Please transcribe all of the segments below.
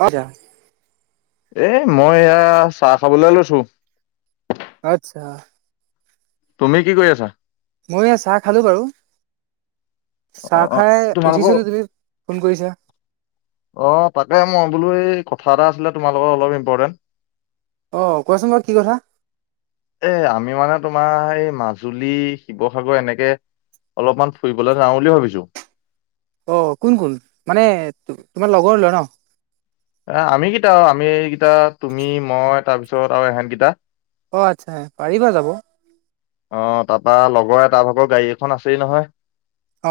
অঁ' দিয়া। এই, মই এয়া, চাহ খাবলৈ লৈছোঁ। আচ্ছা। তুমি কি কৰি আছা? ময়ো এয়া চাহ খালো বাৰু, অ চাহ খাই তোমালোকৰ উঠিছিলোঁ তুমি ফোন কৰিছা। অ, তাকে মই বোলো, এই কথা এটা আছিলে তোমাৰ লগত অলপ ইম্পৰ্টেণ্ট। অ, কোৱাচোন বাৰু কি কথা? এ, আমি মানে, তোমাৰ এই মাজুলী, শিৱসাগৰ, এনেকে অলপমান ফুৰিবলৈ যাওঁ বুলি ভাবিছো। অ, কোন, কোন? মানে তোমাৰ লগৰ ল'ৰা ন। এ, আমি কেইটা আৰু, আমি এইকেইটা তুমি, মই, তাৰপিছত আৰু এহেতকেইটা। অ, আচ্ছা পাৰিবা যাব। অ, তাৰপা, লগৰ এটা ভাগৰ গাড়ী এখন আছেই নহয়। অ,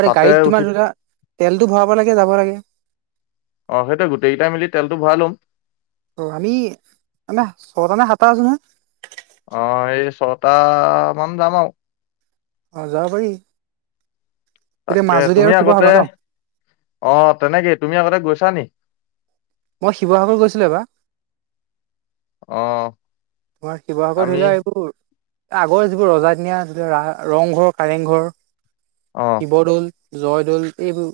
আৰু এই তাতে গাড়ীত উঠি তোমাৰ ধৰা লোৱা তেলটো ভৰাব লাগে, যাব লাগে। অ', সেইটো গোটেইকেইটা মিলি তেলটো ভৰাই ল'ম। অ, আমি, আমিৰ ছটা নে, সাতটা আছোঁ নহয়। অ, এই, ছয়টা মান যাম আৰু। অ, যাব পাৰি। এতিয়া তাকে, মাজুলী তুমি আৰু আগতে, শিৱসাগৰ ন অ, তেনেকে তুমি আগতে গৈছা নেকি? মই শিৱসাগৰ গৈছিলো এবাৰ। অ, মই শিৱসাগৰ আমি ধৰিলোৱা এইবোৰ আগৰ যিবোৰ ৰজাদিনীয়া আছিলে, ৰংঘৰ, কাৰেংঘৰ, অ শিৱদৌল। জয়দৌল, এইবোৰ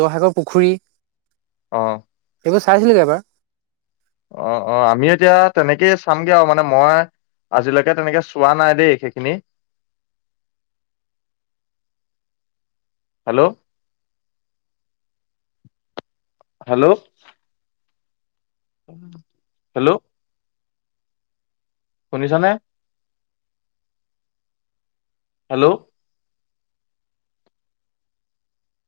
জয়সাগৰ পুখুৰী। অ, এইবোৰ চাইছিলোগে এবাৰ। অ, অ, আমি এতিয়া তেনেকেই চামগে আৰু মানে মই আজিলৈকে তেনেকে চোৱা নাই দেই, সেইখিনি। হেল্ল, হেল্ল, হেল্ল, শুনিছানে? হেল্ল,